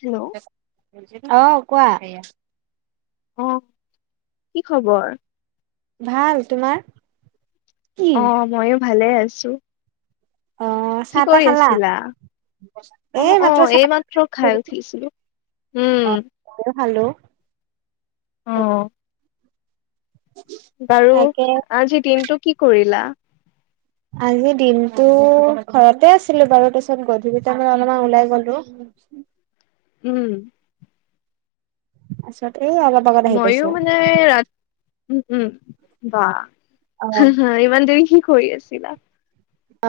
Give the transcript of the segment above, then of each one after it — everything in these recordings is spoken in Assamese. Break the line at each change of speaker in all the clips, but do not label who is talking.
হেল্ল'
অ' কোৱা।
অ' কি খবৰ?
ভাল তোমাৰ? কি
অ' ময়ো ভালে আছো।
অ
কি
চাহ তাহ
কৰি
খালা
আছিলা?
[inaudible]
অ', অ',
চাহ
এইমাত্ৰ খাই উঠিছিলো উম।
অ ময়ো খালো।
অ'। বাৰু
তাকে
আজিৰ দিনটো কি কৰিলা?
আজি দিনটো ঘৰতে আছিলো বাৰু তাৰপিছত গধূলি টাইমত অলপমান ওলাই গ'লো। [inaudible]
উম।
তাৰপিছত এই অলপ আগত আহি পাইছো
ময়ো মানে ৰাতি উম উম বা
অ
হ হা ইমান দেৰি কি কৰি আছিলা?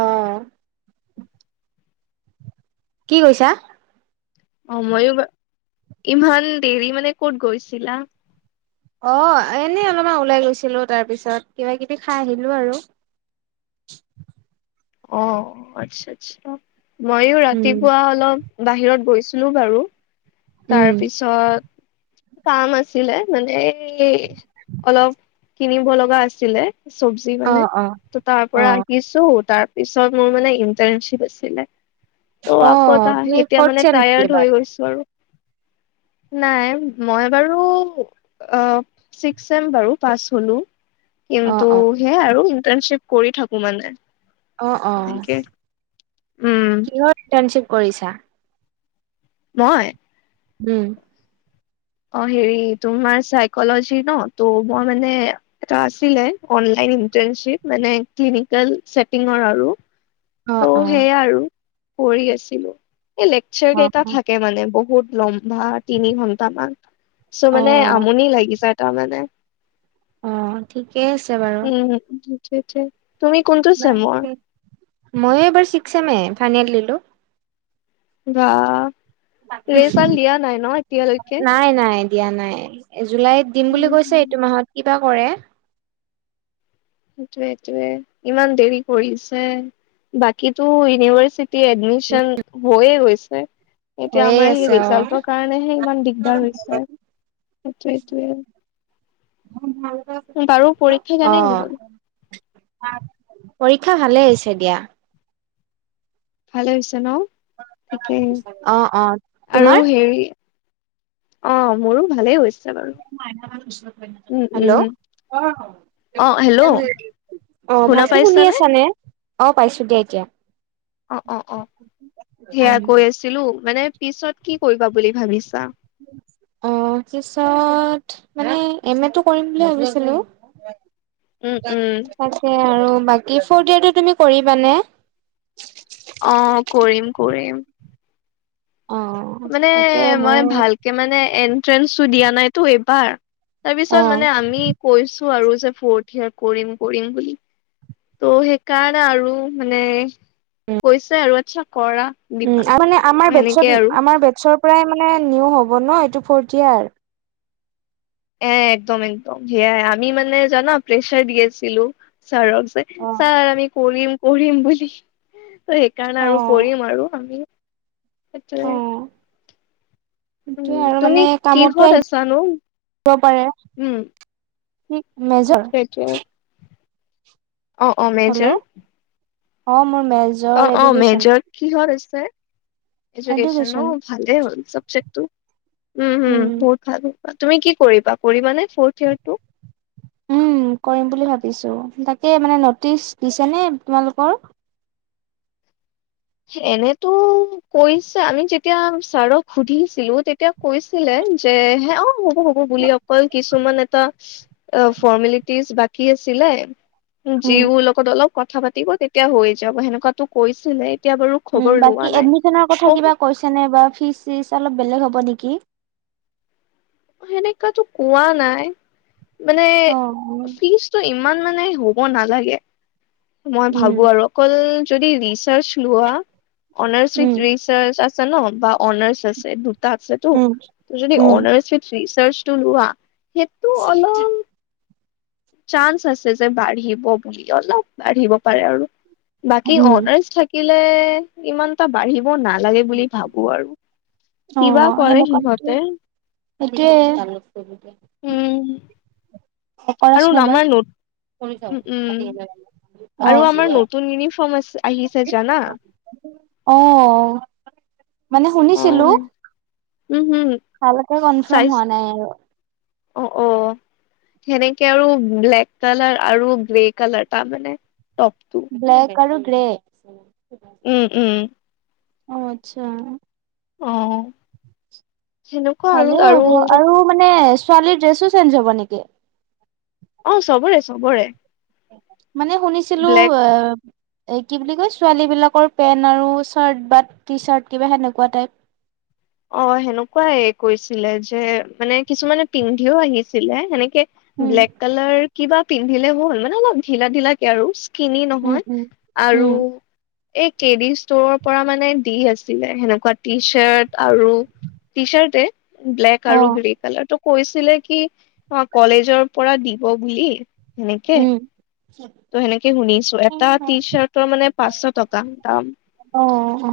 অ'। কি কৈছা?
অ' ময়ো ইমান দেৰি মানে কত গৈছিলা?
অ', এনেই অলপমান ওলাই গৈছিলো তাৰপিছত কিবা কিবি খাই আহিলো আৰু।
অ', আচ্ছা আচ্ছা ময়ো
উম
ৰাতিপুৱা অলপ বাহিৰত গৈছিলো বাৰু।
উম
তাৰ পিছত কাম আছিলে মানে অলপ কিনিব লগা আছিলে। চবজি
অ
মানে
অ
ত তাৰ
অ
পৰা আহিছো তাৰ পিছত মোৰ মানে ইণ্টাৰনশিপ আছিলে। ত'
অ
আকৌ ত
তুমি
এতিয়া
ফৰ্থ
মানে
চেম নেকি
টায়াৰ্ড
এইবাৰ
হৈ গৈছে। বাৰু নাই। মই বাৰু অ' ছিক্স চেম বাৰু পাছ হ'লো।
অ
কিন্তু
অ
সেয়াই আৰু ইন্টাৰণশ্বিপ কৰি থাকো মানে।
অ',
এনেকে উম
অ' কিহত ইটাৰণশ্বিপ কৰিছা?
মই
উম।
অ', হেৰি তোমাৰ চাইকলজি ন ত' মই মানে এটা আছিলে অনলাইন ইটাৰণশ্বিপ মানে ক্লিনিকেল চেটিং ৰ আৰু।
অ',
ত'
অ',
সেইয়া আৰু কৰিঢ আছিলো এই লেকচাৰ কেইটা
অ',
থাকে মানে বহুত লং। বা তিনি ঘন্ট মান চ' মানে
অ',
আমনি লাগিছে তাৰ মানে।
অ', ঠিকেই আছে বাৰু।
উম তুমি কোনটো ছেমৰ?
ময়ো এইবাৰ ছিক্স এম এ ফাইনেল দিলোঁ।
বা ৰিজাল দিয়া নাই ন এতিয়ালৈকে?
নাই নাই দিয়া নাই জুলাইত দিম বুলি কৈছে
উম
এইটো মাহত কিবা কৰে।
সেইটোোৱেটয়ে ইমান দেৰি কৰিছে। বাকীতো ইউনিভাৰ্চিটি এডমিশন হৈয়ে গৈছে। এতিয়া
হৈয়ে
আমাৰ
আছে
সেই
অ',
ৰিজাল্টৰ কাৰণেহে ইমান দিগদাৰ হৈছে সেইটোৱে সেইটোৱে। বাৰু
[unintelligible]
পৰীক্ষা কেনে গ'ল
অ'। পৰীক্ষা ভালে হৈছে দিয়া।
ভালে হৈছে ন' ঠিকেই
অ', অ',
আৰু
তোমাৰ
হেৰি অ', মোৰো ভালেই হৈছে। বাৰু উম
হেল্ল'
উম
অ',
অ হেল্ল'
অ',
শুনা
ভালকে শুনি
পাইছানে
আছা নে? অ', পাইছো দিয়া এতিয়া।
অ', অ', অ', সেয়া কৈ আছিলো মানে পিছত কি কৰিবা বুলি ভাবিছা?
অ', পিছত মানে এম এটো কৰিম বুলি ভাবিছিলো।
উম উম
তাকে আৰু বাকী ফৰ্ড ইয়াৰটো তুমি কৰিবানে?
অ', কৰিম কৰিম।
অ'।
মানে
তাকে
মই
মোৰ
ভাল তে মানে এন্ট্ৰেন্ঞ্চ দিয়া নাইতো এইবাৰ তাৰ
অ
পিছত মানে আমি কৈছো আৰু যে ফৰঠ ইয়াৰ কৰিম কৰিম বুলি। ত' সেইকাৰণে আৰু মানে কৈছে আৰু আচ্ছা কৰা।
উম
দিপা
আ মানে আমাৰ
ত' সেনেকে
বেটছত
আৰু
আমাৰ বেটছৰ পৰাই মানে নিউ হ'ব ন এইটো ফৰ্থিয়াৰ?
এ, একদম একদম সেয়াই আমি মানে জানা প্ৰেছাৰ দি আছিলোঁ। ছাৰক যে
অ।
ছাৰ আমি কৰিম কৰিম বুলি ত' সেইকাৰণে
অ
আৰু কৰিম আৰু আমি
অ
সেটোয়ে
সেইটোয়ে
উম,
আৰু
তুমি কিহত আছানো?
ক পাৰে
উম।
[inaudible]
[unintelligible] অ', অ',
হেল্ল'
মেজৰ?
অ', মোৰ মেজ
অ', অ', মেজৰ কিহত আছে? ইজুকেচন
এডুকেশ্যন
ন ভালে হ'ল চাবজেক্টো। উম উম, বহুত ভাল হ'ল। অ', তুমি কি কৰিবা, কৰিবা নে ফৰ্ড ইয়েৰ্তটো?
উম, কৰিম বুলি ভাবিছোঁ তাকে মানে নটিচ দিছে নে তোমালোকৰ?
এনেতো কৈছে আমি যেতিয়া ছাৰক সুধিছিলোঁ তেতিয়া কৈছিলে যে হে অ', হ'ব হ'ব বুলি অকল কিছুমান এটা এ, ফৰ্মেলিতি [unintelligible] বাকী আছিলে
উম।
যিবো লগত অলপ কথা পাতিব তেতিয়া হৈ যাব সেনেকুৱাতো কৈছিলেই
উম, বাকী এডমিচনৰ কথা কিবা কৈছে নে বা ফিজ চিজ অলপ বেলেগ হ'ব নিকি?
অ', সেনেকাতো কোৱা নাই মানে
অ
ফিজটো ইম মান মানে হ'ব নালাগে। মই ভাবোঁ
উম
আৰু অকল যদি ৰিচাৰ্চ লোৱা honours with
um
research আছে ন বা অনাৰ্ছ আছে দুটা আছেটো
উম
ত' যদি
উম
অনাৰ্ছ উইথ ৰিচাৰ্চ [unintelligible] লোৱা সেটো অলপ চান্স আছে যে বাঢ়িব বুলি অলপ বাঢ়িব পাৰে আৰু বাকী
উম উম
অনাৰ্ছ থাক কিলে ইমানটা বাঢ়িব নাগ লাগে বুলি ভাবোঁ আৰু কিবা কৰে সিহঁতে
সেটোৱে [unintelligible]
উম।
অ',
আৰু
কৰাচোন
আমাৰ
এবাৰ
নতু
কৰি চাওঁ
উম
কাতেই নে
আৰু
কি
আমাৰ
হয়
নতুন ইউনিফৰ্ম আছে
[unintelligible] অ',
আহিছে জানা
[unintelligible] অ', অ', মানে শুনিছ
অ
ছিলো
উম হম
ভালকে কনফ্ৰাম
চাইজ
হোৱা নাই আৰু।
অ', অ'। সেনেকে আৰু ব্লেক কালাৰ আৰু গ্ৰে কালাৰ তাৰ মানে টপটো।
ব্লেক আৰু গ্ৰে
উম উম।
অ', আচ্ছা।
অ', সেনেকুৱা আৰু আৰু [unintelligible]
নে ছোৱালীৰ ড্ৰেছো চেঞ্জ হব নেকি?
অ', চবৰে চবৰে।
মানে শুনিছিলোঁ
ব্লেক
এব এই কি বুলি কয় ছোৱালী বিলাকৰ পেণ্ট আৰু চাৰ্ট বা টি চাৰ্ট কিবা সেনেকুৱা টাইপ
অ সেনেকুৱাই কৈছিলে যে মানে কিছুমানে পিন্ধিও আহিছিলে সেনেকে
উম
ব্লেক কালাৰ কিবা পিন্ধিলে বল মানে অলপ ঢিলা ঢিলা কে আৰু কিনি
উম
নহয়
উম
আৰু
উম
এই কে ডি ষ্টৰৰ পৰা মানে দি আছিলে সেনেকুৱা টি চাৰ্ট আৰু টি চাৰ্টে ব্লেক
অ
আৰু গ্ৰে কালাৰটো কৈছিলে কি অ কলেজৰ পৰা দিব বুলি সেনেকে ত' সেনেকে শুনিছো এটা টি
উম
চাৰ্টৰ মানে পাঁচশ টকা দাম
অ অ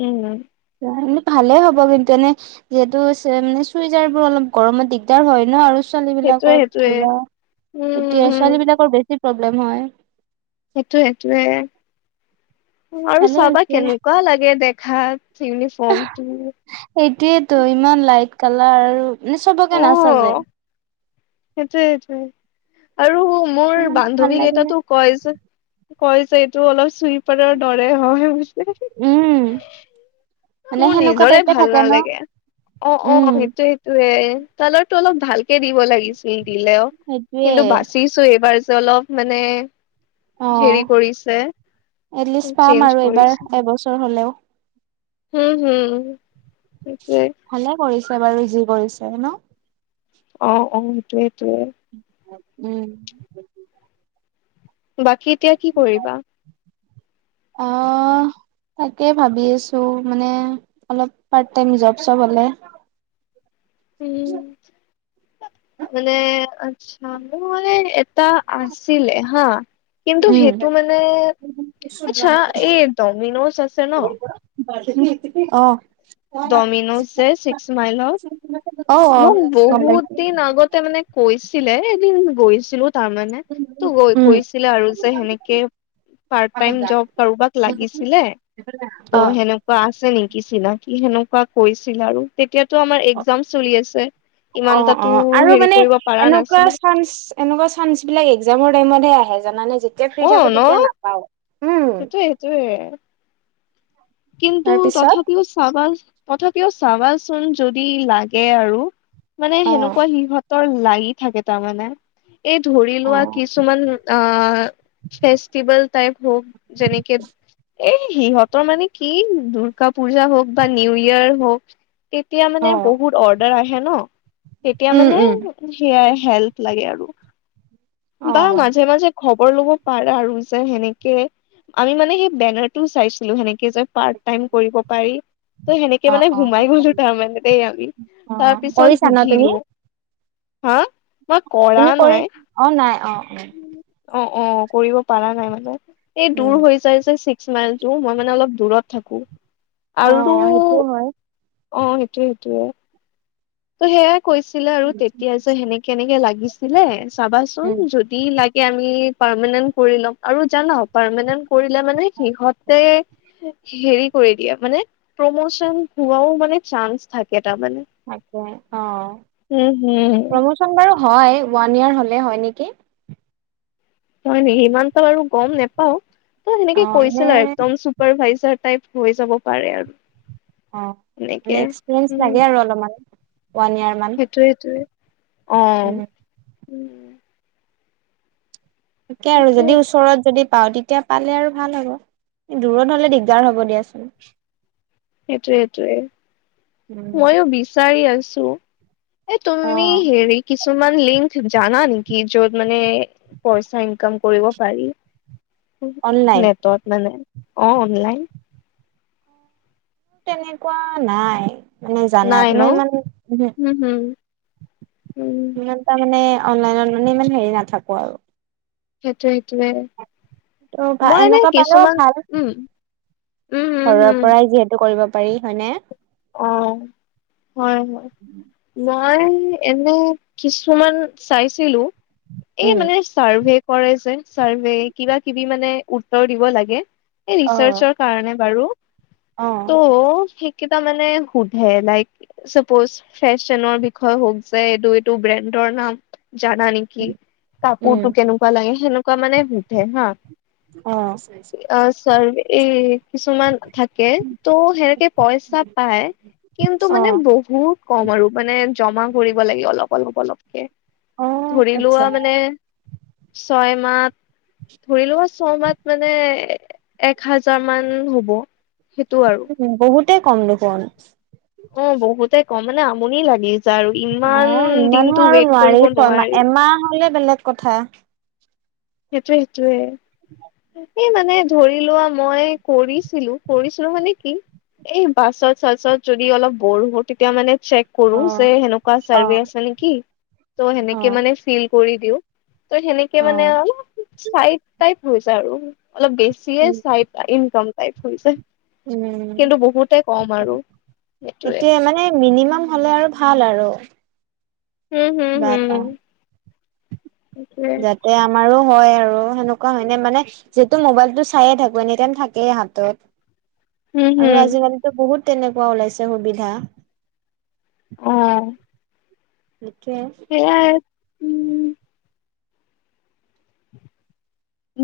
উম
এনে ভালে হ'ব কিন্তু এনে যিহেতু মানে চুইজাৰ বোৰ অলপ গৰমত দিগদাৰ হয় ন আৰু ছোৱালী
সেইটোয়ে
বিলাকৰ
সেইটোয়ে
ধৰা
উম
এতিয়া
উম
ছোৱালী বিলাকৰ বেছি প্ৰব্লেম হয়
সেইটোৱে সেইটোৱে আৰু
ভালে
চাবা
হৈছে
কেনেকুৱা লাগে দেখাত ইউনিফৰ্ম
সেইটোয়েতো ইমান লাইট কালাৰ আৰু মানে চবকে নাচাযে
সেইটোৱে সেইটোৱে আৰু মোৰ
সেইটো মানে ভাল
বান্ধৱী
লাগে
কেইটাতো কয় যে কয় যে এইটো অলপ চুইপাৰৰ দৰে হয়
উম মানে
মোৰ
সেনেকুৱা
নিজৰে
টাইপে
ভাল
থাকে ন
নালাগে অ অ
উম
সেইটোয়ে সেই টোৱে তলৰটো অলপ ভালকে দিব লাগিছিলে দিলেও
সেইটোয়ে
কিন্তু বাচি চো এইবাৰ যে অলপ মানে
অ
হেৰি কৰিছে
এটলিষ্ট পাম
চেঞ্জ
আৰু এইবাৰ
কৰিছে
এবছৰ হলেও
হম হম সেইটোৱে
ভালে কৰিছে বাৰু যি কৰিছে ন
অ অ সেইটোৱে সেইটোৱে
উম
বাকী এতিয়া কি কৰিবা
অ তাকে ভাবি আছো মানে অলপ পাৰ্ট টাইম জব চব হলে
উম মানে আচ্ছা মোৰ মানে এটা আছিলে হা কিন্তু
উম
সেইটো মানে আচ্ছা এই ডমিনজ আছে ন
অ
ডমিন'জ যে ছিক্স মাইলত
অ অ
মোক
গম
বহুত
পাইছো
দিন আগতে মানে কৈছিলে এদিন গৈছিলো তাৰমানে ত'
উম
কৈছিলে আৰু যে সেনেকে পাৰ্ট টাইম জব কাৰোবাক লাগিছিলে
অ
বা আছে নেকি চিনাকি সেনেকুৱা কৈছিল আৰু তেতিয়াটো আমাৰ এক্জাম চলি আছে ইমান
অ',
তাতো
অ', আৰু
হেৰি
মানে
কৰিব পাৰা
এনেকুৱা
নাছিলো
চানচ এনেকুৱা চানচ বিলাক এক্জামৰ টাইমতহে আহে জানে যেতিয়া
অ
ফ্ৰী থাকো তেতিয়া নাপাওঁ উম
সেইটোৱে কিন্তু
তাৰপিছত
তথাপিও চাবা তথাপিও চাবাচোন যদি লাগে আৰু মানে
অ
সেনেকুৱা সিহঁত তৰ লাগি থাকে তাৰমানে এই ধৰি
অ
লোৱা কিছু কিছুমান অ ফেষ্টিভেল টাইপ হ'ক যেনেকে এই সিহঁতৰ মানে কি দূৰ্গা পূজা হওঁক বা নিউ ইয়োৰ হওঁক। তেতিয়া
অ
মানে বহুত অৰ্ডাৰ আহে ন তেতিয়া
উম
মানে
উম
সেয়া হেল্প লাগে আৰু
অ
বা মাজে মাজে- খবৰ ল'ব পাৰা আৰু যে সেনেকে আমি মানে সেই বেনাৰটোও চাইছিলো সেনেকে যে- পাৰ্ট টাইম কৰিব পাৰি ত সেনেকে
অ
মানে
অ
সোমাই গলো তাৰমানানে দেই আমি।
অ
তাৰ পিছত
কৰিছা ন তুমি
সুধিলো হা- মই কৰা
তুমি কৰি
নাই।
অ নাই অ অ
অঁ অঁ কৰিব পৰা নাই মানে এই
উম
দূৰ হৈ যাই যে ছিক্স মাইলটো মই মানে অলপ দূৰত- থাকো
অ
আৰু
সেইটোও হয়
অঁ সেইটোৱে সেইটোয়ে। ত' সেয়াই কৈছিলে আৰু তেতিয়া যে সেনেকে এনেকে লাগিছিলে চাবাচোন
উম
যোত- দি লাগে আমি পাৰমানেন্ট কৰি ল'ম আৰু জানা পাৰমেনেন্ট- কৰিলে মানে সিহঁতে- হেৰি কৰি দিয়া মানে প্ৰমোচন হোৱাাও মানে চান্স থাকে তাৰমানে।
থাকে অ'।
উমঁ, হোম।
এই খন বাৰু হয় ওৱান ইয়াৰ হ'লে হয় নেকি।
হয়, নেকি সিমান এটা বাৰু গম নোপাও ত
অ
সেনেকে
মানে
কৈছিল আৰু একদম চুপ। চুপাৰভাইজৰ টাইপ হৈ যাব পাৰে আৰু।
অঁ
এনেকে
মানে এক্সপিৰিয়েঞ্চ
উম
লাগে আৰু অলপমান ওৱান ইয়াৰ মান।
সেইটোয়ে সেইটোয়ে অ'।
উম
উম
তাকে আৰু
সেইটোৱে
যদি ওচৰত যদি- পাও তেতিয়া পালে আৰু ভাল হ'ব দূৰত হলে দিগদাৰ হব দিয়াচোন।
সেইটোৱে
উম
সেইটোয়ে ময়ো বিচাৰি আছো। এ
অ
তুমি হেৰি কি- কিছুমান লিংক জানা নেকি য'ত মানে পইচা ইনকাম কৰিব পাৰি?
অনলাইন
নেটত মানে অ', অনলাইন।
তেনেকুৱা নাই। মানে জানাত
নাই
মই
ন'
ইমান উহো
উমঁ।
ইমান তাৰ মানে অনলাইনত মানে ইমান হেৰি নাথাকো আৰু।
সেইটোৱ সেইটোৱে।
তো
মই এনে
এনেকুৱা পালেও
কিছুমান
ভাল।
উম উম হম
ঘৰৰ
হম
পৰাই যিহেতু কৰিব পাৰি হয়নে?
অ'। হয়ঁ, হয়ঁ, মই এনে কিছুমান চাইছিলো। এই
উম
মানে- চাৰ্ভে কৰে যে চাৰ্ভে কিবা কিবি মানে উত্তৰ দিব এই
অ
ৰিচাৰ্জৰ কাৰণে বাৰু
অ
ত' সেইকেইটা মানে সোধে লাইক- চাপৌজ ফেশ্বনৰ বিষয়ে হওঁক যে এইটো এইটো ব্ৰেণ্ডৰ নাম জানা নেকি? কি
উম
কাপোৰতটো কেনেকুৱা লাগে সেনেকুৱা মানে সোধে হা।
অ'।
অঁ চাৰৰ্ভে এই কিছুমান থাকে ত' সেনেকে পইচা- পাই কিন্তু মানে
অ
বহুত কম আৰু মানে জমা কৰিব লাগে অলপ অলপ অলপ।
অ',
ধৰি
আচ্ছা
লোৱা মানে ছয় মাহ- ধৰি লোৱা ছমাহ মানে এক হাজাৰ মান হ'ব। সেইটো আৰু।
বহুতেই কম দেখোন।
অঁ' বহুতে কম মানে আমনি লাগি যাই আৰু ই।
অঁ' ইমানো আৰু নোৱাৰি ছয়মাহ এমাহ হলে বেলেগ কথা।
সেইটোৱে সেইটোৱে।
[unintelligible]
সেই মানে ধৰি লোৱা মই কৰিছিলো কৰিছিলো মানে কি। এই বাছত চাছত যদি অলপ বৰহউ তেতিয়া মানে চেক কৰো
অ',
যে সেনেকুৱা
অ',
চাৰ্ভে আছে নেকি ত' সেনেকে
অ',
মানে ফিল কৰি দিওঁ। ত সেনেকে মানে
অ',
অলপ চাই টাইপ হৈ যায় আৰু অলপ বেছিয়ে
উম,
চাই। ইনকাম টাইপ হৈ যায়।
উম,
সেইটোৱে
সেইটোয়ে মানে মিনিমাম হলে আৰু ভাল আৰু।
হম হম
কিবা
হম সেইটোৱে
এটা তে আমাৰো হয় আৰু সেনেকুৱা হয়নে মানে। যিহেতু মোবাইলটো চাইে থাকো এনি টাইম থাকেই হাতত।
হম
আৰু
হম
আজিকালিতো বহুত তেনেকুৱা ওলাইছে সুবিধা।
অঁ'।
এইটোৱে।
সেইয়া।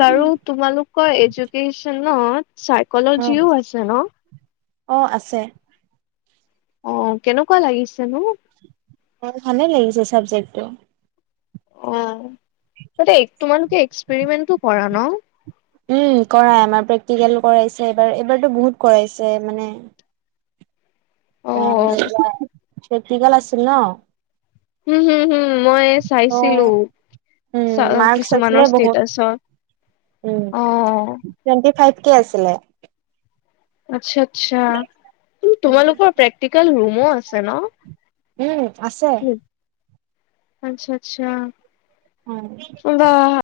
বাৰু তোমালোকৰ এডুকেচনত চাইকলজিও আছে ন।
অঁ' আছে।
অঁ' কেনেকুৱা লাগিছেনো?
অঁ' ভালে লাগিছে চাবজেক্টটো।
অ' ততে তোমালোকে এক্সপেৰিমেণ্টটো কৰা ন?
উম কৰাই আমাৰ প্ৰেক্টিকেল কৰাইছে এইবাৰ এইবাৰতো বহুত কৰাইছে মানে।
অ
অঁ' যেতিয়া প্ৰেক্টিকেল আছিল ন।
উম হুম হুম মই চাইছিলো।
উম
চাওৱে
মাৰ্কচ
কিছুমানৰ
আছিলে বহুত
ষ্টেটাচত।
উম
অ
তোৱেনটি ফাইভ কে আছিলে।
আচ্ছা আচ্ছা তোমালোকৰ প্ৰেক্টিকেল ৰুমো আছে ন?
উম আছে।
আচ্ছা আচ্ছা।
অঁ'।
[unintelligible]